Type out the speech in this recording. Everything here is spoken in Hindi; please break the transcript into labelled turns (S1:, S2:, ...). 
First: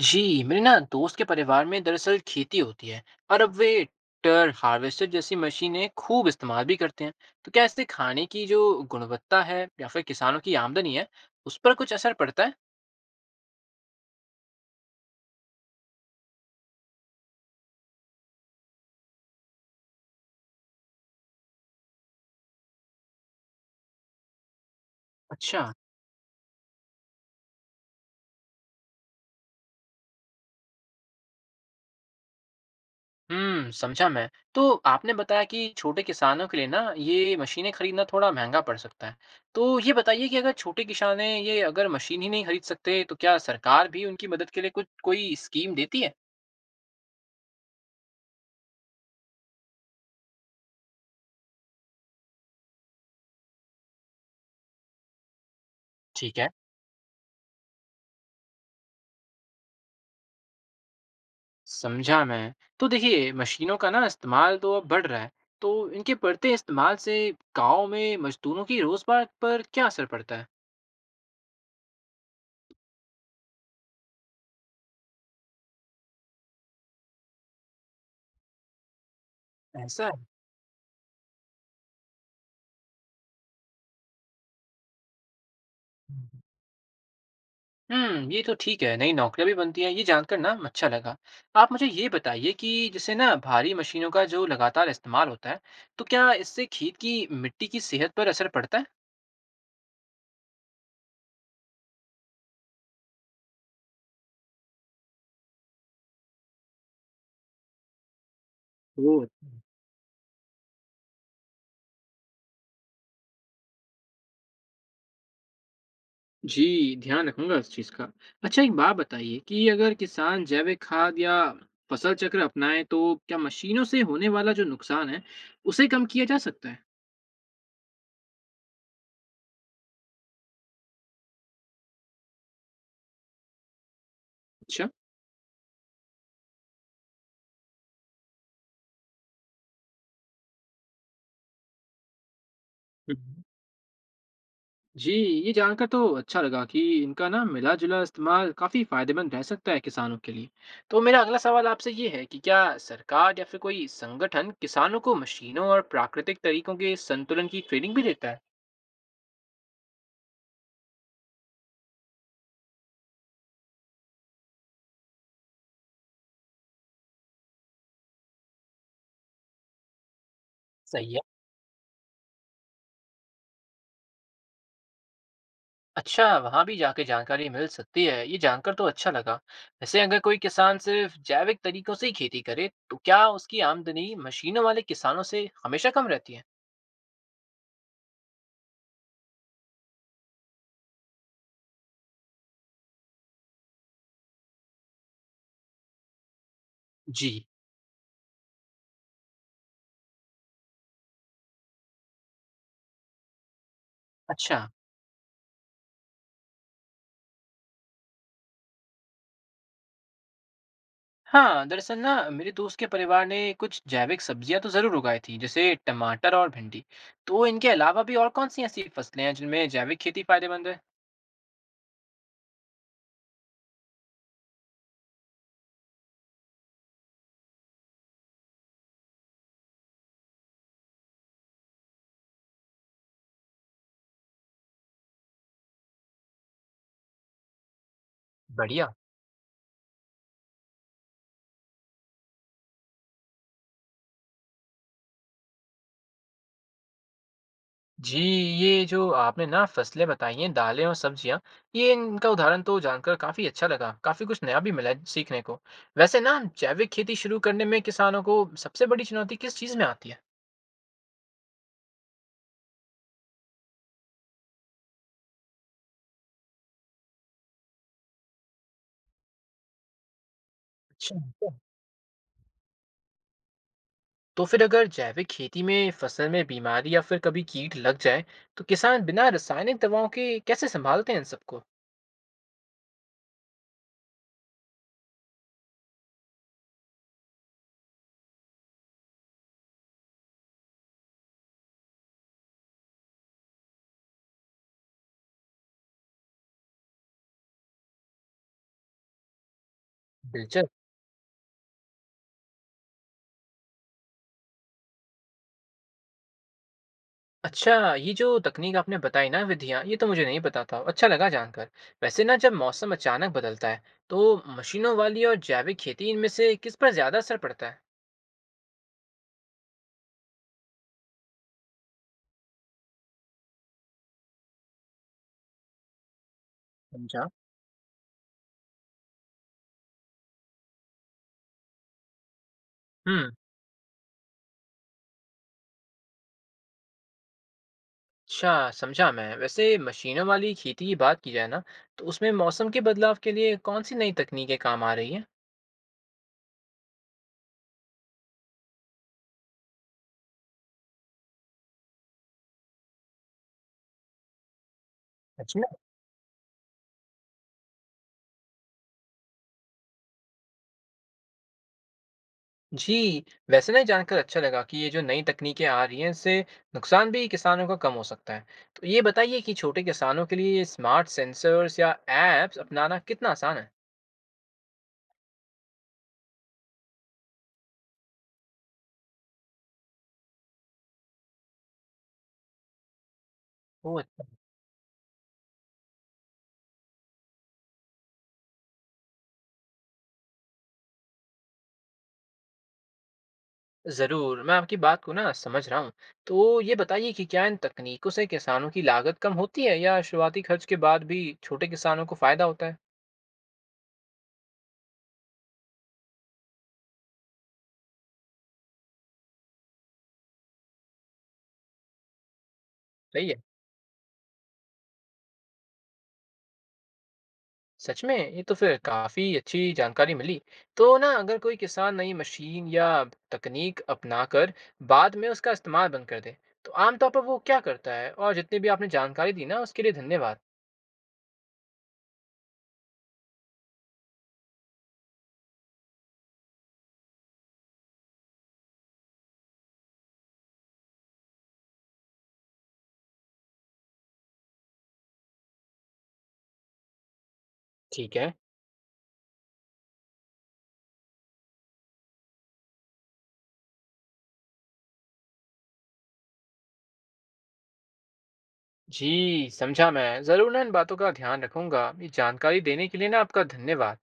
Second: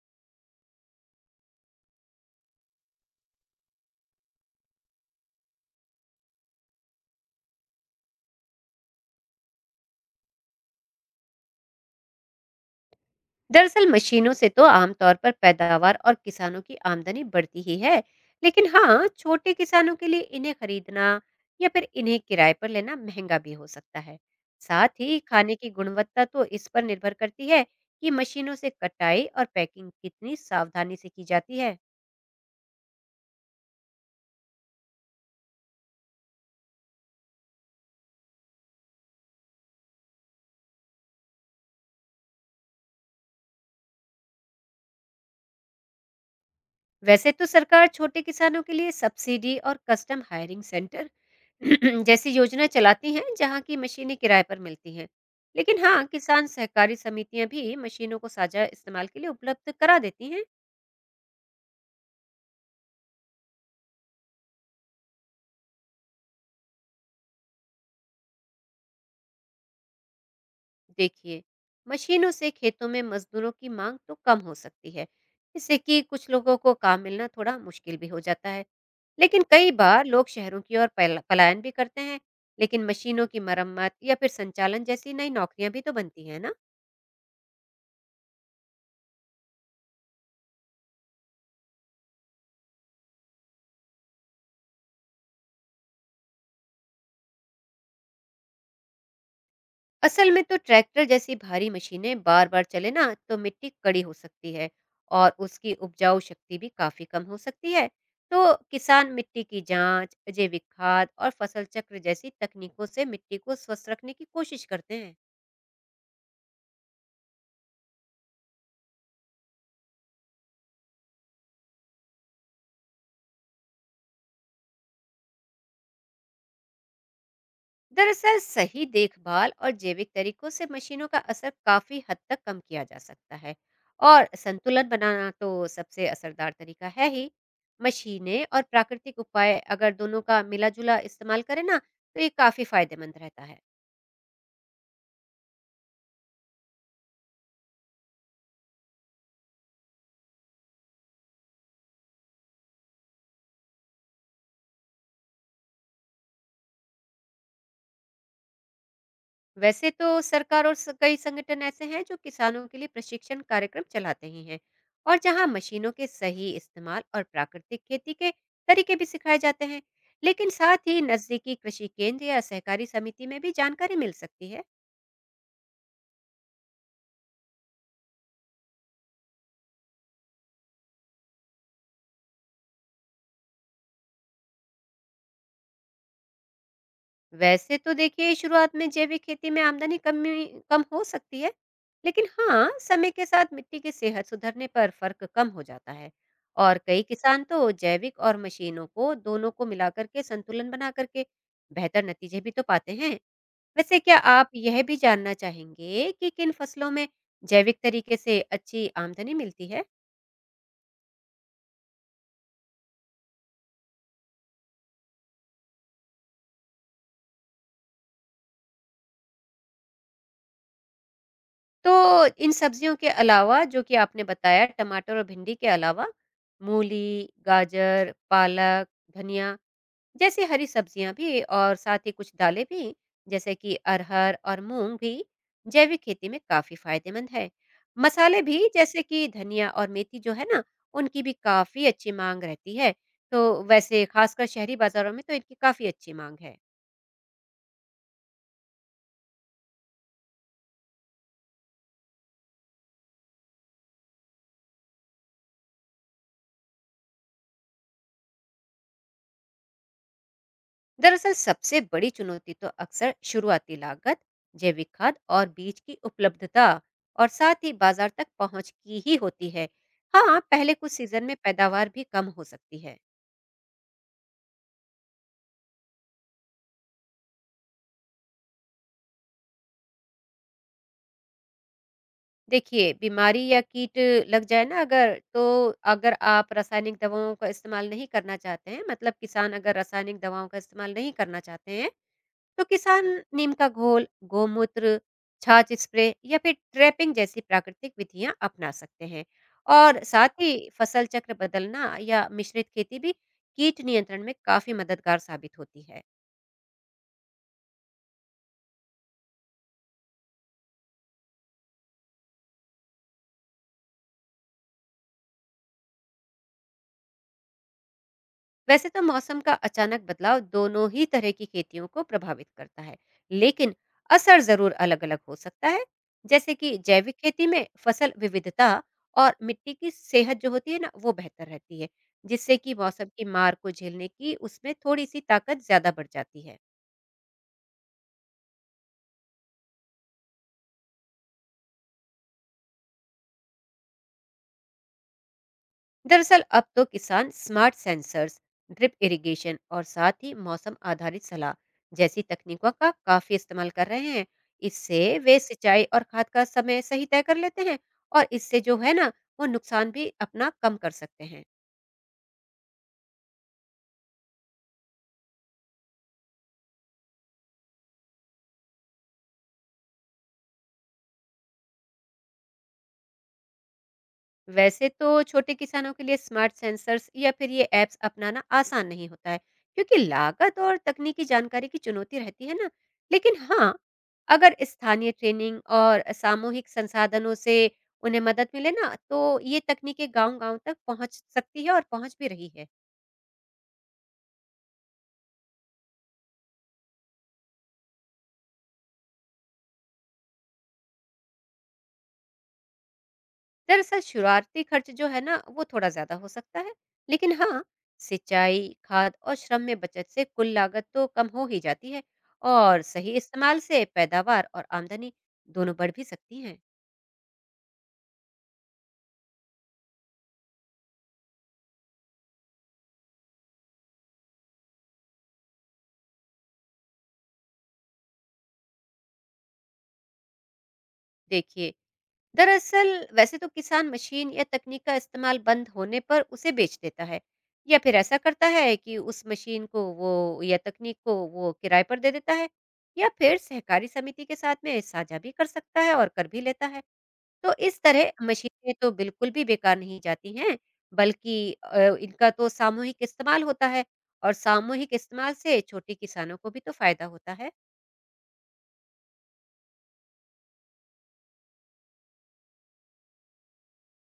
S1: जी मेरे ना दोस्त के परिवार में दरअसल खेती होती है और अब वे ट्रैक्टर हार्वेस्टर जैसी मशीनें खूब इस्तेमाल भी करते हैं। तो क्या इससे खाने की जो गुणवत्ता है या फिर किसानों की आमदनी है उस पर कुछ असर पड़ता है?
S2: दरअसल मशीनों से तो आमतौर पर पैदावार और किसानों की आमदनी बढ़ती ही है। लेकिन हाँ, छोटे किसानों के लिए इन्हें खरीदना या फिर इन्हें किराए पर लेना महंगा भी हो सकता है। साथ ही खाने
S1: अच्छा।
S2: की गुणवत्ता तो इस पर निर्भर करती है कि मशीनों से कटाई और पैकिंग कितनी सावधानी से की जाती है।
S1: हम्म, समझा मैं। तो आपने बताया कि छोटे किसानों के लिए ना ये मशीनें खरीदना थोड़ा महंगा पड़ सकता है। तो ये बताइए कि अगर छोटे किसान हैं, ये अगर मशीन ही नहीं खरीद सकते तो क्या सरकार भी उनकी मदद के लिए कुछ कोई स्कीम देती है?
S2: वैसे तो सरकार छोटे किसानों के लिए सब्सिडी और कस्टम हायरिंग सेंटर जैसी योजना चलाती हैं, जहां की मशीनें किराए पर मिलती हैं। लेकिन हाँ,
S1: ठीक
S2: किसान
S1: है,
S2: सहकारी समितियां भी मशीनों को साझा इस्तेमाल के लिए उपलब्ध करा देती हैं।
S1: समझा मैं। तो देखिए, मशीनों का ना इस्तेमाल तो अब बढ़ रहा है, तो इनके बढ़ते इस्तेमाल से गाँव में मज़दूरों की रोज़गार पर क्या असर पड़ता है?
S2: देखिए, मशीनों से खेतों में मजदूरों की मांग तो कम हो सकती है। इससे कि कुछ लोगों को काम मिलना थोड़ा मुश्किल भी हो जाता है। लेकिन कई बार
S1: ऐसा है।
S2: लोग शहरों की ओर पलायन भी करते हैं। लेकिन मशीनों की मरम्मत या फिर संचालन जैसी नई नौकरियां भी तो बनती हैं ना।
S1: हुँ, ये तो ठीक है, नई नौकरियाँ भी बनती हैं, ये जानकर ना अच्छा लगा। आप मुझे ये बताइए कि जैसे ना भारी मशीनों का जो लगातार इस्तेमाल होता है, तो क्या इससे खेत की मिट्टी की सेहत पर असर पड़ता है?
S2: असल में तो ट्रैक्टर जैसी भारी मशीनें बार बार चले ना तो मिट्टी कड़ी हो सकती है, और उसकी उपजाऊ शक्ति भी काफी कम हो सकती है। तो किसान
S1: ओह!
S2: मिट्टी की जांच, जैविक खाद और फसल चक्र जैसी तकनीकों से मिट्टी को स्वस्थ रखने की कोशिश करते हैं।
S1: जी, ध्यान रखूँगा इस चीज़ का। अच्छा, एक बात बताइए कि अगर किसान जैविक खाद या फसल चक्र अपनाएँ तो क्या मशीनों से होने वाला जो नुकसान है, उसे कम किया जा सकता है?
S2: दरअसल सही देखभाल और जैविक तरीकों से मशीनों का असर काफी हद तक कम किया जा सकता है, और
S1: अच्छा।
S2: संतुलन बनाना तो सबसे असरदार तरीका है ही। मशीनें और प्राकृतिक उपाय, अगर दोनों का मिला जुला इस्तेमाल करें ना, तो ये काफी
S1: हुँ।
S2: फायदेमंद रहता है।
S1: जी, ये जानकर तो अच्छा लगा कि इनका ना मिला-जुला इस्तेमाल काफ़ी फ़ायदेमंद रह सकता है किसानों के लिए। तो मेरा अगला सवाल आपसे ये है कि क्या सरकार या फिर कोई संगठन किसानों को मशीनों और प्राकृतिक तरीकों के संतुलन की ट्रेनिंग भी देता है?
S2: वैसे तो सरकार और कई संगठन ऐसे हैं जो किसानों के लिए प्रशिक्षण कार्यक्रम चलाते ही हैं, और जहां मशीनों के सही इस्तेमाल और प्राकृतिक खेती के तरीके भी सिखाए जाते हैं। लेकिन साथ ही
S1: सही है।
S2: नजदीकी कृषि केंद्र या सहकारी समिति में भी जानकारी मिल सकती है।
S1: अच्छा, वहाँ भी जाके जानकारी मिल सकती है। ये जानकर तो अच्छा लगा। वैसे अगर कोई किसान सिर्फ जैविक तरीकों से ही खेती करे, तो क्या उसकी आमदनी मशीनों वाले किसानों से हमेशा कम रहती है?
S2: वैसे तो देखिए, शुरुआत में जैविक खेती में आमदनी कमी कम हो सकती है। लेकिन हाँ, समय के साथ मिट्टी की सेहत सुधरने पर फर्क कम हो जाता है। और कई किसान
S1: जी।
S2: तो जैविक और मशीनों को, दोनों को मिलाकर के संतुलन बना करके बेहतर नतीजे भी तो पाते हैं। वैसे क्या आप
S1: अच्छा।
S2: यह भी जानना चाहेंगे कि किन फसलों में जैविक तरीके से अच्छी आमदनी मिलती है?
S1: हाँ, दरअसल ना मेरे दोस्त के परिवार ने कुछ जैविक सब्जियां तो जरूर उगाई थी, जैसे टमाटर और भिंडी। तो इनके अलावा भी और कौन सी ऐसी फसलें हैं जिनमें जैविक खेती फायदेमंद है?
S2: तो इन सब्जियों के अलावा, जो कि आपने बताया, टमाटर और भिंडी के अलावा मूली, गाजर, पालक, धनिया जैसी हरी सब्जियाँ भी, और साथ ही कुछ दालें भी, जैसे कि अरहर और मूँग भी जैविक खेती में काफ़ी फ़ायदेमंद है। मसाले भी,
S1: बढ़िया।
S2: जैसे कि धनिया और मेथी, जो है ना, उनकी भी काफ़ी अच्छी माँग रहती है। तो वैसे ख़ासकर शहरी बाज़ारों में तो इनकी काफ़ी अच्छी माँग है।
S1: जी, ये जो आपने ना फसलें बताई हैं, दालें और सब्जियाँ, ये इनका उदाहरण तो जानकर काफ़ी अच्छा लगा। काफ़ी कुछ नया भी मिला है सीखने को। वैसे ना जैविक खेती शुरू करने में किसानों को सबसे बड़ी चुनौती किस चीज़ में आती है?
S2: दरअसल सबसे बड़ी चुनौती तो अक्सर शुरुआती लागत, जैविक खाद और बीज की उपलब्धता, और साथ ही बाजार तक पहुंच की ही होती है। हाँ, पहले कुछ
S1: अच्छा
S2: सीजन में
S1: अच्छा।
S2: पैदावार भी कम हो सकती है।
S1: तो फिर अगर जैविक खेती में फसल में बीमारी या फिर कभी कीट लग जाए, तो किसान बिना रासायनिक दवाओं के कैसे सँभालते हैं इन सबको?
S2: देखिए, बीमारी या कीट लग जाए ना अगर, तो अगर आप रासायनिक दवाओं का इस्तेमाल नहीं करना चाहते हैं, मतलब किसान अगर रासायनिक दवाओं का इस्तेमाल नहीं करना चाहते हैं, तो किसान नीम का घोल, गोमूत्र, छाछ स्प्रे या फिर ट्रैपिंग जैसी प्राकृतिक विधियां अपना सकते हैं। और साथ ही
S1: दिलचस्प।
S2: फसल चक्र बदलना या मिश्रित खेती भी कीट नियंत्रण में काफी मददगार साबित होती है।
S1: अच्छा, ये जो तकनीक आपने बताई ना विधियाँ, ये तो मुझे नहीं पता था। अच्छा लगा जानकर। वैसे ना जब मौसम अचानक बदलता है, तो मशीनों वाली और जैविक खेती इनमें से किस पर ज़्यादा असर पड़ता है?
S2: वैसे तो मौसम का अचानक बदलाव दोनों ही तरह की खेतियों को प्रभावित करता है, लेकिन असर जरूर अलग अलग हो सकता है। जैसे कि जैविक
S1: समझा।
S2: खेती में फसल विविधता और मिट्टी की सेहत, जो होती है ना, वो बेहतर रहती है, जिससे कि मौसम की
S1: हम्म,
S2: मार को झेलने की उसमें थोड़ी सी ताकत ज्यादा बढ़ जाती है।
S1: अच्छा, समझा मैं। वैसे मशीनों वाली खेती की बात की जाए ना, तो उसमें मौसम के बदलाव के लिए कौन सी नई तकनीकें काम आ रही
S2: दरअसल अब तो किसान स्मार्ट सेंसर्स, ड्रिप इरिगेशन और साथ ही मौसम आधारित सलाह जैसी तकनीकों का काफी इस्तेमाल कर रहे हैं। इससे वे
S1: हैं?
S2: सिंचाई और खाद का समय सही तय कर लेते हैं, और इससे जो है ना, वो नुकसान भी अपना कम कर सकते हैं।
S1: जी, वैसे ना ये जानकर अच्छा लगा कि ये जो नई तकनीकें आ रही हैं इससे नुकसान भी किसानों का कम हो सकता है। तो ये बताइए कि छोटे किसानों के लिए ये स्मार्ट सेंसर्स या एप्स अपनाना कितना आसान है?
S2: वैसे तो छोटे किसानों के लिए स्मार्ट सेंसर्स या फिर ये ऐप्स अपनाना आसान नहीं होता है, क्योंकि लागत और तकनीकी जानकारी की चुनौती रहती है ना। लेकिन हाँ,
S1: ओह, अच्छा,
S2: अगर स्थानीय ट्रेनिंग और सामूहिक संसाधनों से उन्हें मदद मिले ना, तो ये तकनीकें गांव-गांव तक पहुंच सकती है, और पहुंच भी रही है।
S1: ज़रूर, मैं आपकी बात को ना समझ रहा हूँ। तो ये बताइए कि क्या इन तकनीकों से किसानों की लागत कम होती है या शुरुआती खर्च के बाद भी छोटे किसानों को फायदा होता है?
S2: दरअसल शुरुआती खर्च जो है ना, वो थोड़ा ज्यादा हो सकता है। लेकिन हाँ, सिंचाई, खाद और श्रम में बचत से कुल लागत तो कम हो ही जाती है, और सही
S1: सही है।
S2: इस्तेमाल से पैदावार और आमदनी दोनों बढ़ भी सकती हैं।
S1: सच में ये तो फिर काफी अच्छी जानकारी मिली। तो ना अगर कोई किसान नई मशीन या तकनीक अपनाकर बाद में उसका इस्तेमाल बंद कर दे तो आमतौर पर वो क्या करता है? और जितनी भी आपने जानकारी दी ना उसके लिए धन्यवाद।
S2: देखिए, दरअसल वैसे तो किसान मशीन या तकनीक का इस्तेमाल बंद होने पर उसे बेच देता है, या फिर ऐसा करता है कि उस मशीन को वो या तकनीक को वो किराए पर दे देता है, या फिर सहकारी समिति के साथ में साझा भी कर सकता है और कर भी लेता है। तो इस तरह
S1: ठीक है।
S2: मशीनें तो बिल्कुल भी बेकार नहीं जाती हैं, बल्कि इनका तो सामूहिक इस्तेमाल होता है, और सामूहिक इस्तेमाल से छोटे किसानों को भी तो फायदा होता है।
S1: जी, समझा मैं, जरूर ना इन बातों का ध्यान रखूंगा। ये जानकारी देने के लिए ना आपका धन्यवाद।